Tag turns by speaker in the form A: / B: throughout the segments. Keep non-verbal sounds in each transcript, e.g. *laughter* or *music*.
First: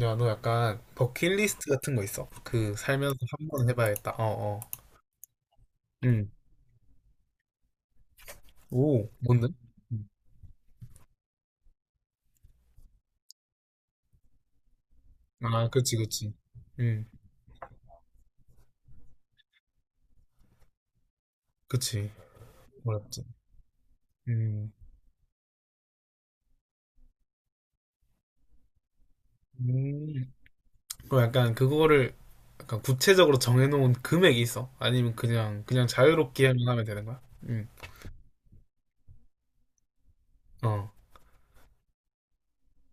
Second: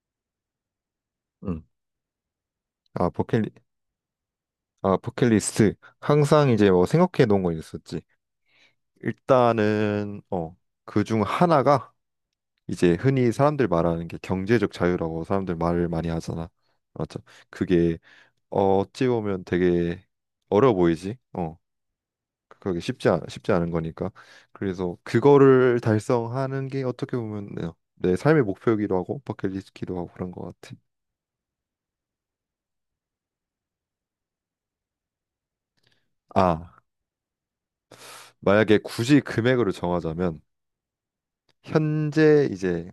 A: 야, 너 약간
B: 음.
A: 버킷리스트 같은 거 있어? 그
B: 아,
A: 살면서 한
B: 버킷리,
A: 번 해봐야겠다. 어, 어.
B: 아, 버킷리스트.
A: 응.
B: 항상 이제 뭐 생각해 놓은 거 있었지.
A: 오, 뭔데? 응.
B: 일단은, 어, 그 중 하나가 이제 흔히 사람들 말하는 게 경제적 자유라고 사람들
A: 아,
B: 말을
A: 그치,
B: 많이
A: 그치.
B: 하잖아.
A: 응,
B: 맞죠? 그게 어찌 보면 되게 어려 보이지? 어,
A: 그치.
B: 그게
A: 어렵지.
B: 쉽지 않은 거니까.
A: 음.
B: 그래서 그거를 달성하는 게 어떻게 보면 내 삶의 목표이기도 하고 버킷리스트기도 하고 그런
A: 음.
B: 것 같아.
A: 그럼 약간 그거를 약간 구체적으로 정해놓은 금액이 있어? 아니면 그냥 자유롭게 하면
B: 아,
A: 하면 되는 거야? 응.
B: 만약에 굳이 금액으로 정하자면
A: 어.
B: 현재 이제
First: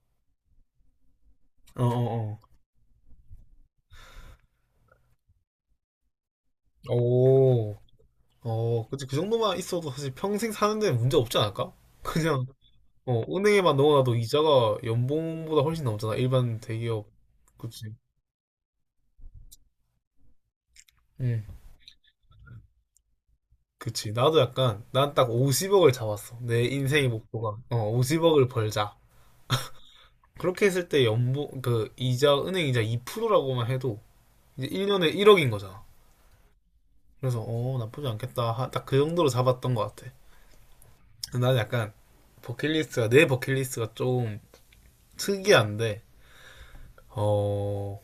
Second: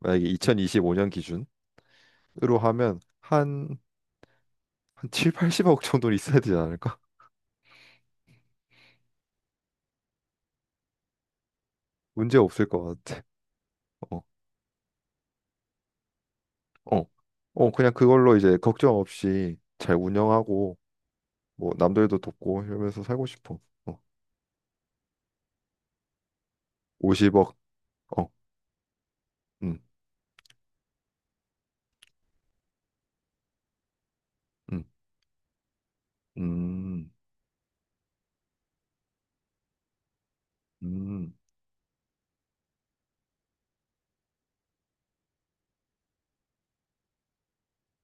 B: 만약에 2025년 기준으로
A: 어, 어,
B: 하면 한 7, 80억 정도는 있어야 되지
A: 어.
B: 않을까? *laughs*
A: 오. 어, 그치. 그 정도만 있어도 사실 평생 사는데 문제 없지 않을까?
B: 문제
A: 그냥
B: 없을 것
A: 어,
B: 같아.
A: 은행에만 넣어놔도
B: 어,
A: 이자가 연봉보다 훨씬 넘잖아. 일반
B: 어,
A: 대기업.
B: 어,
A: 그치.
B: 그냥 그걸로 이제 걱정 없이 잘 운영하고
A: 응.
B: 뭐 남들도 돕고 이러면서 살고 싶어. 어,
A: 그치. 나도 약간, 난 딱 50억을 잡았어. 내 인생의 목표가.
B: 50억.
A: 어,
B: 어,
A: 50억을 벌자.
B: 음,
A: 그렇게 했을 때 연봉, 그, 이자, 은행 이자 2%라고만 해도 이제
B: 음,
A: 1년에 1억인 거잖아.
B: 음,
A: 그래서, 어, 나쁘지 않겠다. 딱 그 정도로 잡았던 것 같아.
B: 음.
A: 나는 약간, 내 버킷리스트가 좀 특이한데, 어,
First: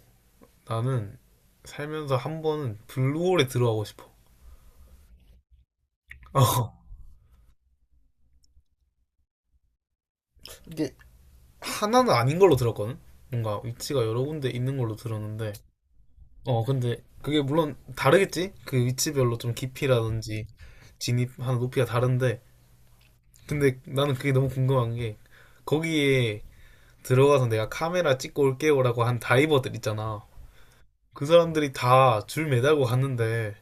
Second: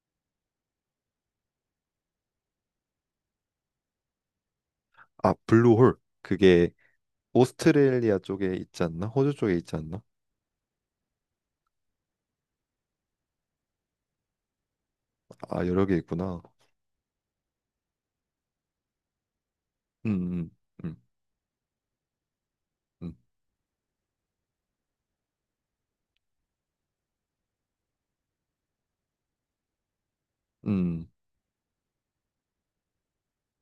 A: 나는 살면서 한 번은 블루홀에 들어가고 싶어.
B: 아, 블루홀.
A: *laughs*
B: 그게
A: 어.
B: 오스트레일리아 쪽에 있지 않나? 호주 쪽에 있지 않나?
A: 이게 하나는 아닌 걸로 들었거든. 뭔가 위치가 여러 군데 있는 걸로 들었는데,
B: 아, 여러 개 있구나.
A: 어, 근데 그게 물론 다르겠지? 그 위치별로 좀
B: 음,
A: 깊이라든지
B: 음, 음,
A: 진입하는 높이가 다른데,
B: 음,
A: 근데 나는 그게 너무 궁금한 게, 거기에 들어가서 내가 카메라 찍고 올게요라고 한 다이버들 있잖아.
B: 음,
A: 그 사람들이 다 줄 매달고 갔는데,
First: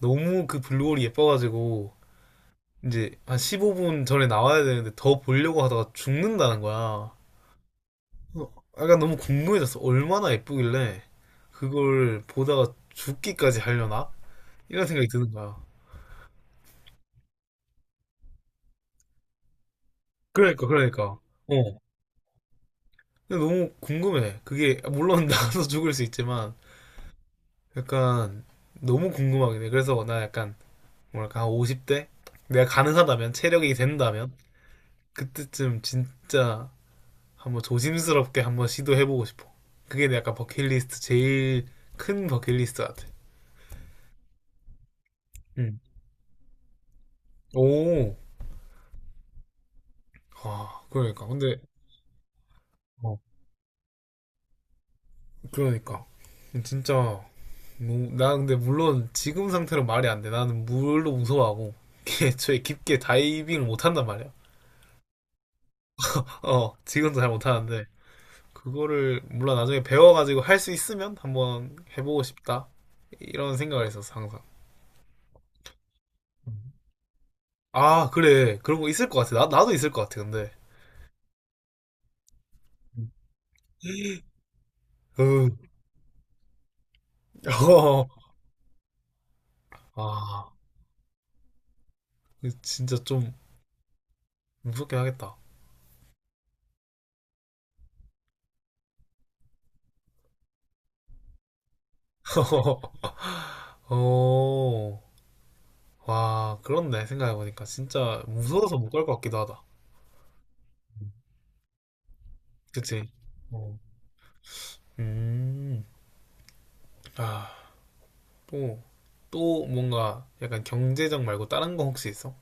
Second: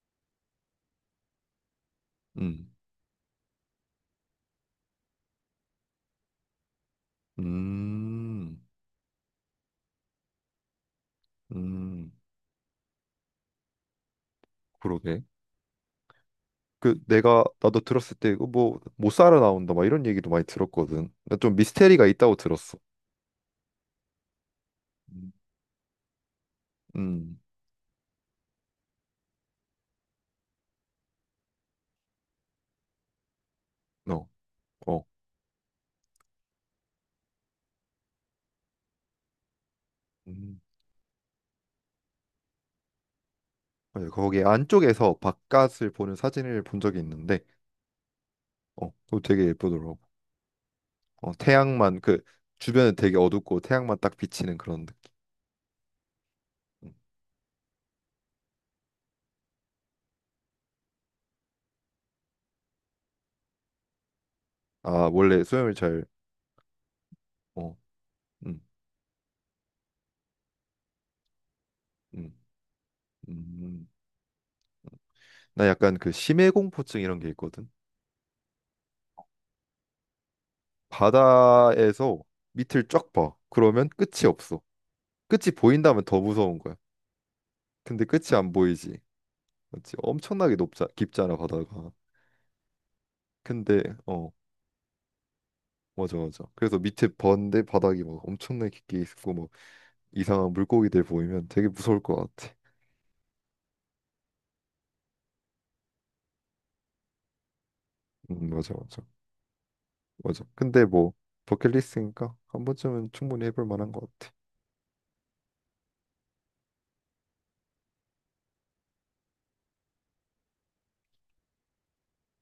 A: 너무 그 블루홀이 예뻐가지고, 이제 한 15분 전에 나와야 되는데 더 보려고 하다가 죽는다는 거야.
B: 음, 음,
A: 약간 너무 궁금해졌어. 얼마나 예쁘길래
B: 음.
A: 그걸 보다가 죽기까지 하려나? 이런 생각이
B: 그러게.
A: 드는 거야.
B: 그 내가 나도 들었을 때 이거 뭐못 살아 나온다 막 이런 얘기도 많이
A: 그러니까, 그러니까.
B: 들었거든. 나좀
A: 어.
B: 미스테리가 있다고 들었어.
A: 근데 너무 궁금해. 그게, 물론 *laughs*
B: 음.
A: 나도 죽을 수 있지만,
B: 음,
A: 약간 너무 궁금하긴 해. 그래서 나 약간, 뭐랄까, 한 50대? 내가 가능하다면, 체력이
B: 어,
A: 된다면,
B: 어.
A: 그때쯤 진짜 한번 조심스럽게 한번 시도해보고 싶어. 그게 내 약간
B: 음.
A: 버킷리스트, 제일 큰 버킷리스트 같아.
B: 맞아. 거기 안쪽에서
A: 응.
B: 바깥을 보는 사진을 본 적이 있는데,
A: 오.
B: 어, 그거 되게 예쁘더라고.
A: 아, 그러니까.
B: 어,
A: 근데,
B: 태양만 그 주변은
A: 어.
B: 되게 어둡고 태양만 딱 비치는 그런 느낌.
A: 그러니까 진짜
B: 음.
A: 뭐, 나 근데 물론 지금 상태로 말이 안 돼. 나는 물로 무서워하고 애초에 깊게 다이빙을 못 한단 말이야.
B: 아, 원래 수영을 잘,
A: 어, 지금도 잘 못
B: 어,
A: 하는데
B: 음,
A: 그거를 물론 나중에 배워가지고 할 수 있으면 한번 해보고
B: 음,
A: 싶다. 이런 생각을
B: 음.
A: 했었어 항상.
B: 나 약간 그 심해
A: 음.
B: 공포증 이런 게 있거든.
A: 아 그래 그런 거 있을 것 같아. 나 나도 있을 것 같아 근데.
B: 바다에서 밑을
A: 음.
B: 쫙 봐. 그러면 끝이 없어. 끝이
A: 음.
B: 보인다면 더 무서운 거야. 근데
A: 어,
B: 끝이 안 보이지. 맞지?
A: 아
B: 엄청나게 높자, 깊잖아, 바다가.
A: 진짜 좀
B: 근데, 어,
A: 무섭긴 하겠다.
B: 맞아, 맞아. 그래서 밑에 번데 바닥이 막 엄청나게 깊게 있고, 막 이상한 물고기들 보이면 되게 무서울 것 같아.
A: *laughs* 어. 와, 그렇네. 생각해보니까. 진짜
B: 맞아,
A: 무서워서 못
B: 맞아.
A: 갈 것 같기도 하다.
B: 맞아. 근데 뭐, 버킷리스트니까 한
A: 그치?
B: 번쯤은 충분히 해볼
A: 어.
B: 만한 것 같아.
A: 음. 아, 또, 또 뭔가 약간 경제적 말고 다른 거 혹시 있어?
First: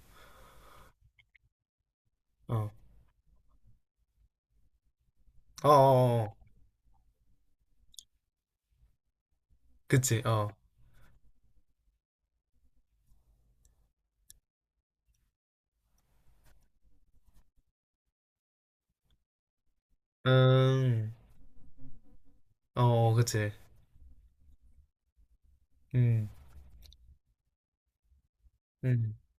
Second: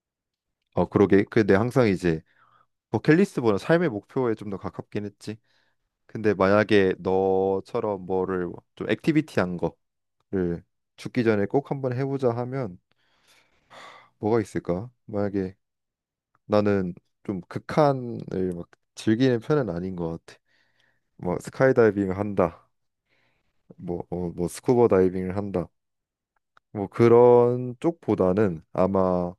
B: 어, 그러게. 근데 항상 이제
A: 어.
B: 버킷리스트보다 삶의 목표에 좀 더 가깝긴 했지.
A: 어, 어, 어.
B: 근데
A: 어.
B: 만약에 너처럼 뭐를 좀 액티비티한
A: 그치, 어.
B: 거를 죽기 전에 꼭 한번 해보자 하면 뭐가 있을까? 만약에 나는 좀 극한을 막 즐기는 편은 아닌 것 같아.
A: 음,
B: 뭐 스카이다이빙을 한다,
A: 어, 어, 그치.
B: 뭐 스쿠버 다이빙을 한다,
A: 음,
B: 뭐 그런 쪽보다는
A: 음.
B: 아마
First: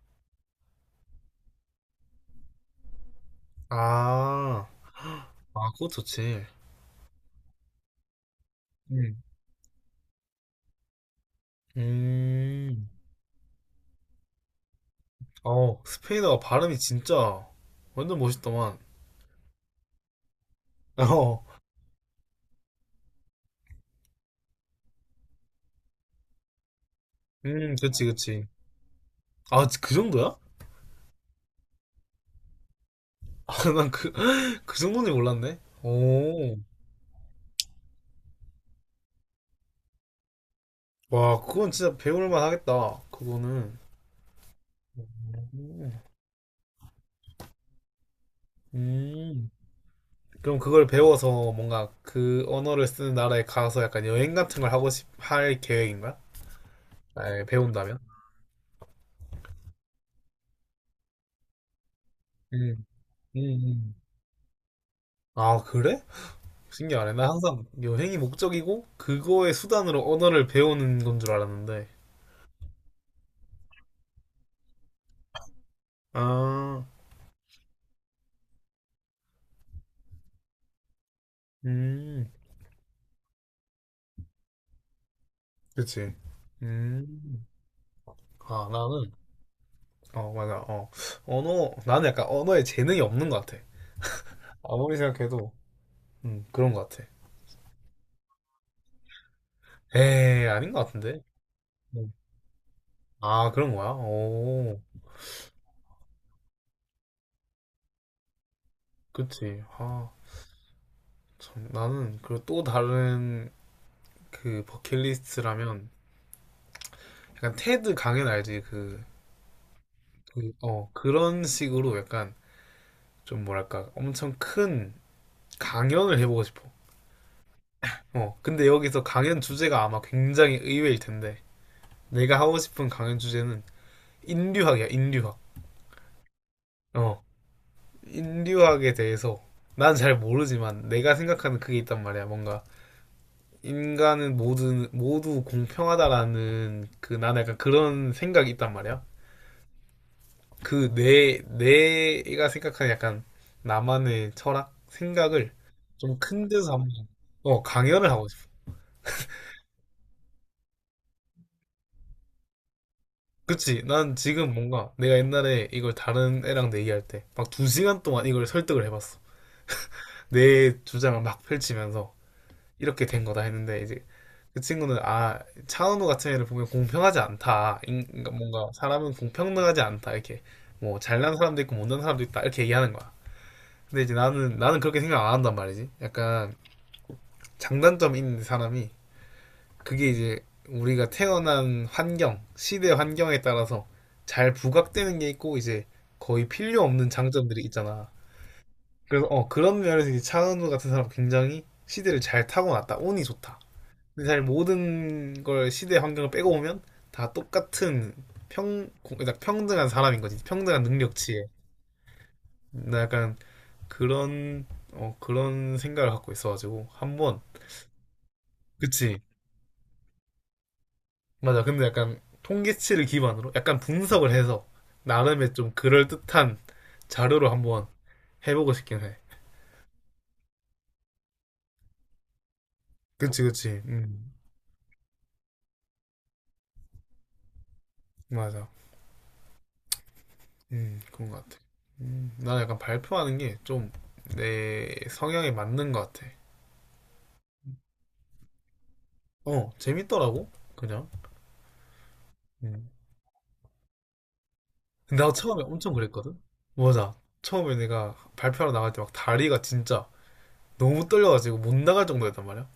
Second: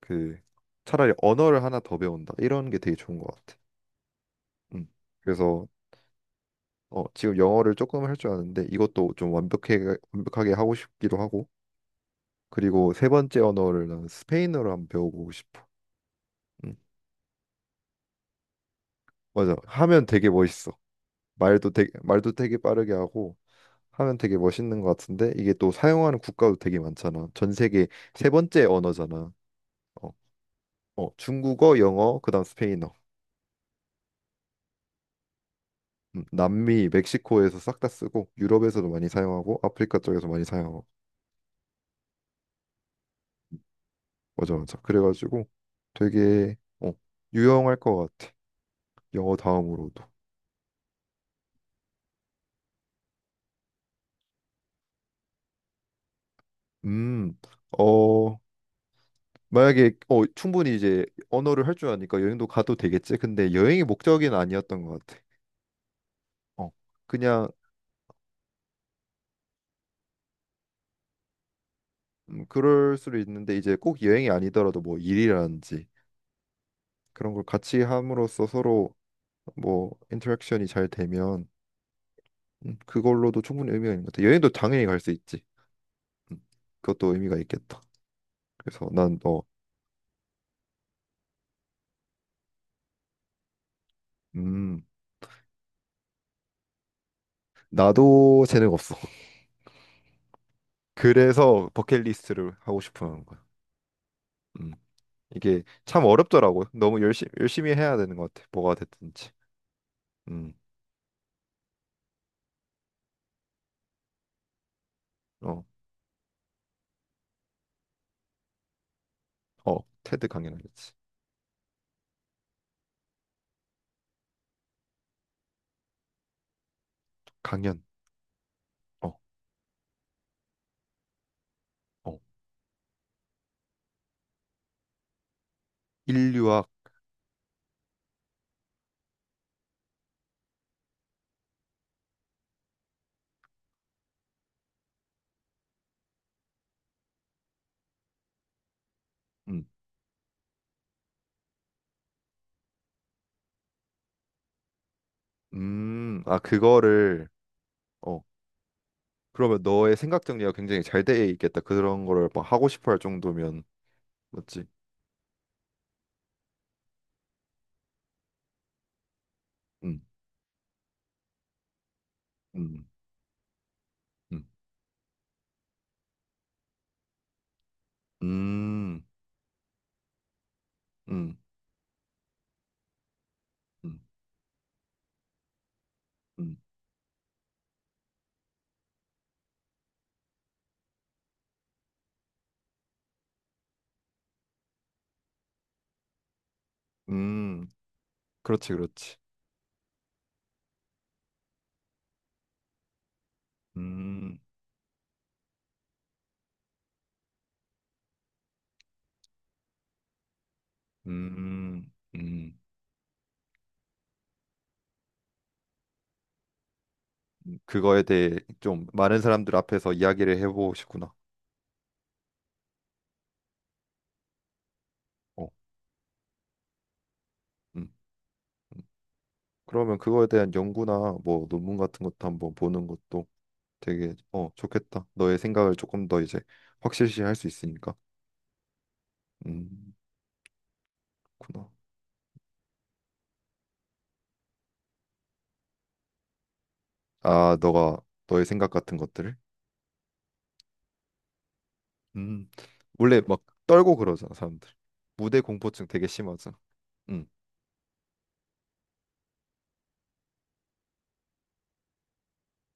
B: 그 차라리 언어를 하나 더 배운다 이런 게 되게 좋은 것 같아.
A: 아,
B: 음. 그래서
A: 아, 그거 좋지.
B: 어, 지금 영어를 조금 할 줄 아는데 이것도
A: 음,
B: 좀 완벽하게 완벽하게 하고 싶기도 하고
A: 음.
B: 그리고 세 번째 언어를 나는 스페인어로 한번 배워보고 싶어.
A: 어, 스페인어
B: 음.
A: 발음이 진짜 완전 멋있더만.
B: 맞아. 하면 되게 멋있어.
A: 어,
B: 말도 되게 빠르게 하고. 하면 되게 멋있는 것 같은데 이게 또 사용하는 국가도 되게 많잖아. 전 세계
A: 그치,
B: 세
A: 그치.
B: 번째 언어잖아.
A: 아, 그
B: 어,
A: 정도야?
B: 어, 중국어, 영어, 그다음 스페인어.
A: *laughs* 난 그 정도는 몰랐네. 오.
B: 남미, 멕시코에서 싹 다 쓰고 유럽에서도 많이 사용하고 아프리카 쪽에서 많이 사용하고
A: 와, 그건 진짜 배울만 하겠다. 그거는.
B: 맞아 맞아. 그래가지고
A: 음.
B: 되게 어, 유용할 것 같아. 영어
A: 음.
B: 다음으로도.
A: 그럼 그걸 배워서 뭔가 그 언어를 쓰는 나라에 가서 약간 여행 같은 걸 할 계획인 거야?
B: 음,
A: 만약에 배운다면?
B: 어 만약에 어 충분히 이제 언어를 할 줄 아니까 여행도 가도
A: 음.
B: 되겠지.
A: 음.
B: 근데 여행이
A: 음.
B: 목적은 아니었던 것 같아.
A: 아, 그래?
B: 어,
A: 신기하네. 나
B: 그냥
A: 항상 여행이 목적이고 그거의 수단으로 언어를 배우는 건 줄 알았는데.
B: 그럴 수도 있는데 이제 꼭 여행이 아니더라도 뭐 일이라든지
A: 아,
B: 그런 걸 같이 함으로써 서로 뭐 인터랙션이 잘 되면
A: 음,
B: 그걸로도 충분히 의미가 있는 것 같아. 여행도 당연히 갈 수 있지.
A: 그치.
B: 음, 그것도 의미가
A: 음,
B: 있겠다.
A: 아,
B: 그래서
A: 나는
B: 난 어,
A: 어, 맞아. 어. 언어, 나는 약간 언어에 재능이 없는 것 같아.
B: 음,
A: 아무리 생각해도, 그런 것 같아.
B: 나도 재능 없어. *laughs*
A: 에이, 아닌 것 같은데?
B: 그래서
A: 음.
B: 버킷리스트를 하고 싶어 하는 거야.
A: 아, 그런 거야?
B: 음,
A: 오,
B: 이게 참 어렵더라고. 너무 열심히 열심히 해야 되는 것 같아. 뭐가 됐든지.
A: 그치. 아,
B: 음,
A: 참, 나는, 그 또 다른, 그,
B: 어,
A: 버킷리스트라면, 약간 테드 강연 알지?
B: 어, 테드 강연하겠지.
A: 그런 식으로 약간, 좀 뭐랄까, 엄청 큰 강연을 해보고 싶어.
B: 강연.
A: 어, 근데 여기서
B: 어,
A: 강연 주제가 아마 굉장히 의외일 텐데,
B: 어,
A: 내가 하고 싶은 강연 주제는 인류학이야, 인류학.
B: 인류학.
A: 어. 인류학에 대해서 난 잘 모르지만 내가 생각하는 그게 있단 말이야. 뭔가 인간은 모두 모두 공평하다라는 그 나는 약간 그런 생각이 있단 말이야.
B: 음,
A: 그 내 내가 생각하는 약간 나만의 철학 생각을 좀
B: 아,
A: 큰 데서 한번
B: 그거를,
A: 강연을
B: 어,
A: 하고 싶어.
B: 그러면 너의 생각 정리가 굉장히 잘 돼 있겠다. 그런 거를 막 하고 싶어 할 정도면,
A: 그치? 난 지금
B: 맞지?
A: 뭔가 내가 옛날에 이걸 다른 애랑 얘기할 때 막 2시간 동안 이걸 설득을 해봤어.
B: 음,
A: 내 주장을 막 펼치면서
B: 음,
A: 이렇게 된 거다 했는데 이제
B: 음,
A: 그 친구는 아 차은우 같은 애를 보면 공평하지 않다 그러니까 뭔가
B: 음,
A: 사람은 공평하지 않다 이렇게 뭐 잘난
B: 음,
A: 사람도 있고 못난 사람도 있다 이렇게 얘기하는 거야.
B: 음,
A: 근데 이제 나는 그렇게 생각 안 한단 말이지. 약간
B: 음,
A: 장단점 있는 사람이 그게 이제 우리가 태어난 환경 시대 환경에 따라서 잘 부각되는 게 있고 이제 거의 필요 없는 장점들이
B: 음,
A: 있잖아.
B: 그렇지, 그렇지.
A: 그래서 그런 면에서 이제 차은우 같은 사람 굉장히 시대를 잘 타고났다 운이 좋다. 근데
B: 음,
A: 사실 모든 걸 시대 환경을 빼고 보면 다 똑같은 그러니까 평등한 사람인 거지. 평등한 능력치에.
B: 음, 음,
A: 나 약간 그런, 그런 생각을 갖고 있어가지고. 한번,
B: 그거에 대해 좀 많은
A: 그치.
B: 사람들 앞에서 이야기를 해보고 싶구나.
A: 맞아. 근데 약간 통계치를 기반으로 약간 분석을 해서
B: 어,
A: 나름의 좀 그럴듯한 자료로
B: 음,
A: 한번 해보고
B: 음.
A: 싶긴 해.
B: 그러면 그거에 대한 연구나 뭐 논문 같은 것도 한번 보는 것도
A: 그치, 그치.
B: 되게, 어, 좋겠다. 너의 생각을 조금 더 이제 확실시 할 수 있으니까.
A: 맞아.
B: 음.
A: 그런 것 같아.
B: 구나.
A: 나는 약간 발표하는 게 좀 내 성향에 맞는 것 같아.
B: 아, 너가 너의 생각 같은 것들을?
A: 어, 재밌더라고, 그냥.
B: 음.
A: 음.
B: 원래 막 떨고 그러잖아, 사람들.
A: 근데 나
B: 무대
A: 처음에
B: 공포증
A: 엄청
B: 되게
A: 그랬거든?
B: 심하잖아.
A: 맞아.
B: 음.
A: 처음에 내가 발표하러 나갈 때 막 다리가 진짜 너무 떨려가지고 못 나갈 정도였단 말이야.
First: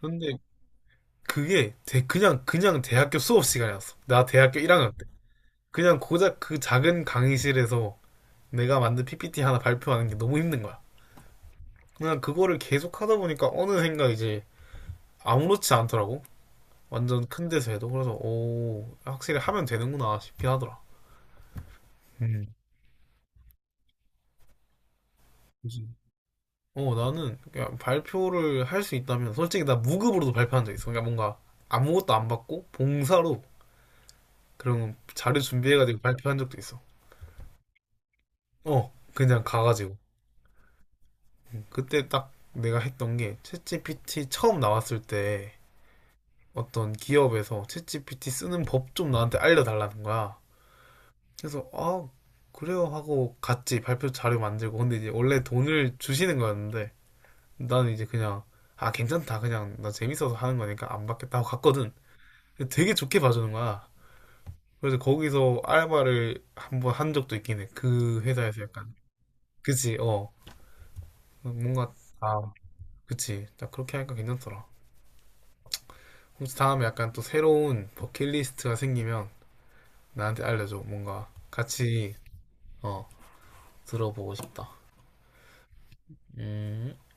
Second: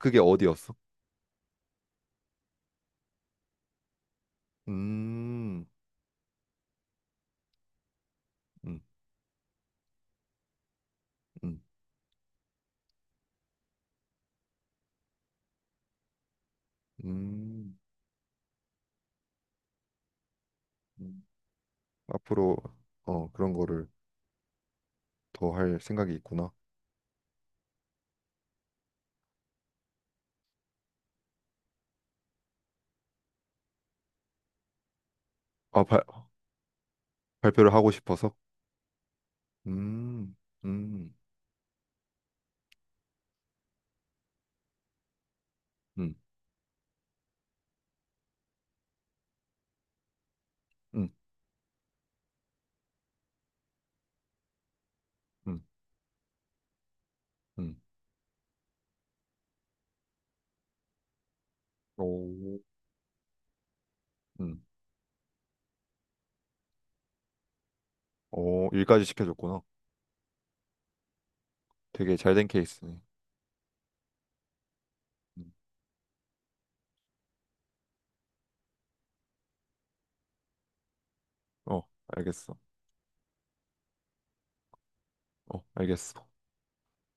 B: 그게
A: 근데
B: 어디였어?
A: 그게 그냥 대학교 수업 시간이었어. 나 대학교 1학년 때.
B: 음.
A: 그냥 고작 그 작은 강의실에서 내가
B: 음.
A: 만든 PPT 하나 발표하는 게 너무 힘든 거야.
B: 음.
A: 그냥 그거를 계속 하다 보니까 어느샌가 이제 아무렇지 않더라고. 완전 큰 데서
B: 음.
A: 해도. 그래서, 오, 확실히 하면 되는구나 싶긴 하더라.
B: 음.
A: 음.
B: 앞으로 어, 그런 거를 더 할 생각이 있구나.
A: 어, 나는 그냥 발표를 할 수 있다면 솔직히 나 무급으로도 발표한 적 있어. 그러니까 뭔가 아무것도 안 받고 봉사로 그런 자료
B: 아,
A: 준비해가지고 발표한 적도 있어.
B: 발표를 하고 싶어서.
A: 어, 그냥 가가지고.
B: 음. 음.
A: 그때 딱 내가 했던 게 챗GPT 처음 나왔을 때
B: 음.
A: 어떤 기업에서 챗GPT 쓰는 법 좀 나한테 알려달라는 거야.
B: 음.
A: 그래서 아, 그래요 하고 같이 발표 자료 만들고 근데 이제 원래
B: 음.
A: 돈을 주시는 거였는데
B: 음.
A: 나는 이제 그냥 아, 괜찮다. 그냥 나 재밌어서 하는 거니까 안 받겠다 하고 갔거든.
B: 오.
A: 되게 좋게 봐주는 거야.
B: 음.
A: 그래서 거기서 알바를 한번 한 적도 있긴 해. 그 회사에서
B: 오,
A: 약간.
B: 일까지 시켜줬구나.
A: 그치, 어. 뭔가,
B: 되게 잘된
A: 아,
B: 케이스네.
A: 그치. 딱 그렇게 하니까 괜찮더라.
B: 음.
A: 혹시 다음에 약간 또 새로운 버킷리스트가 생기면 나한테 알려줘. 뭔가
B: 어,
A: 같이,
B: 알겠어.
A: 어, 들어보고 싶다.
B: 어, 알겠어.
A: 음.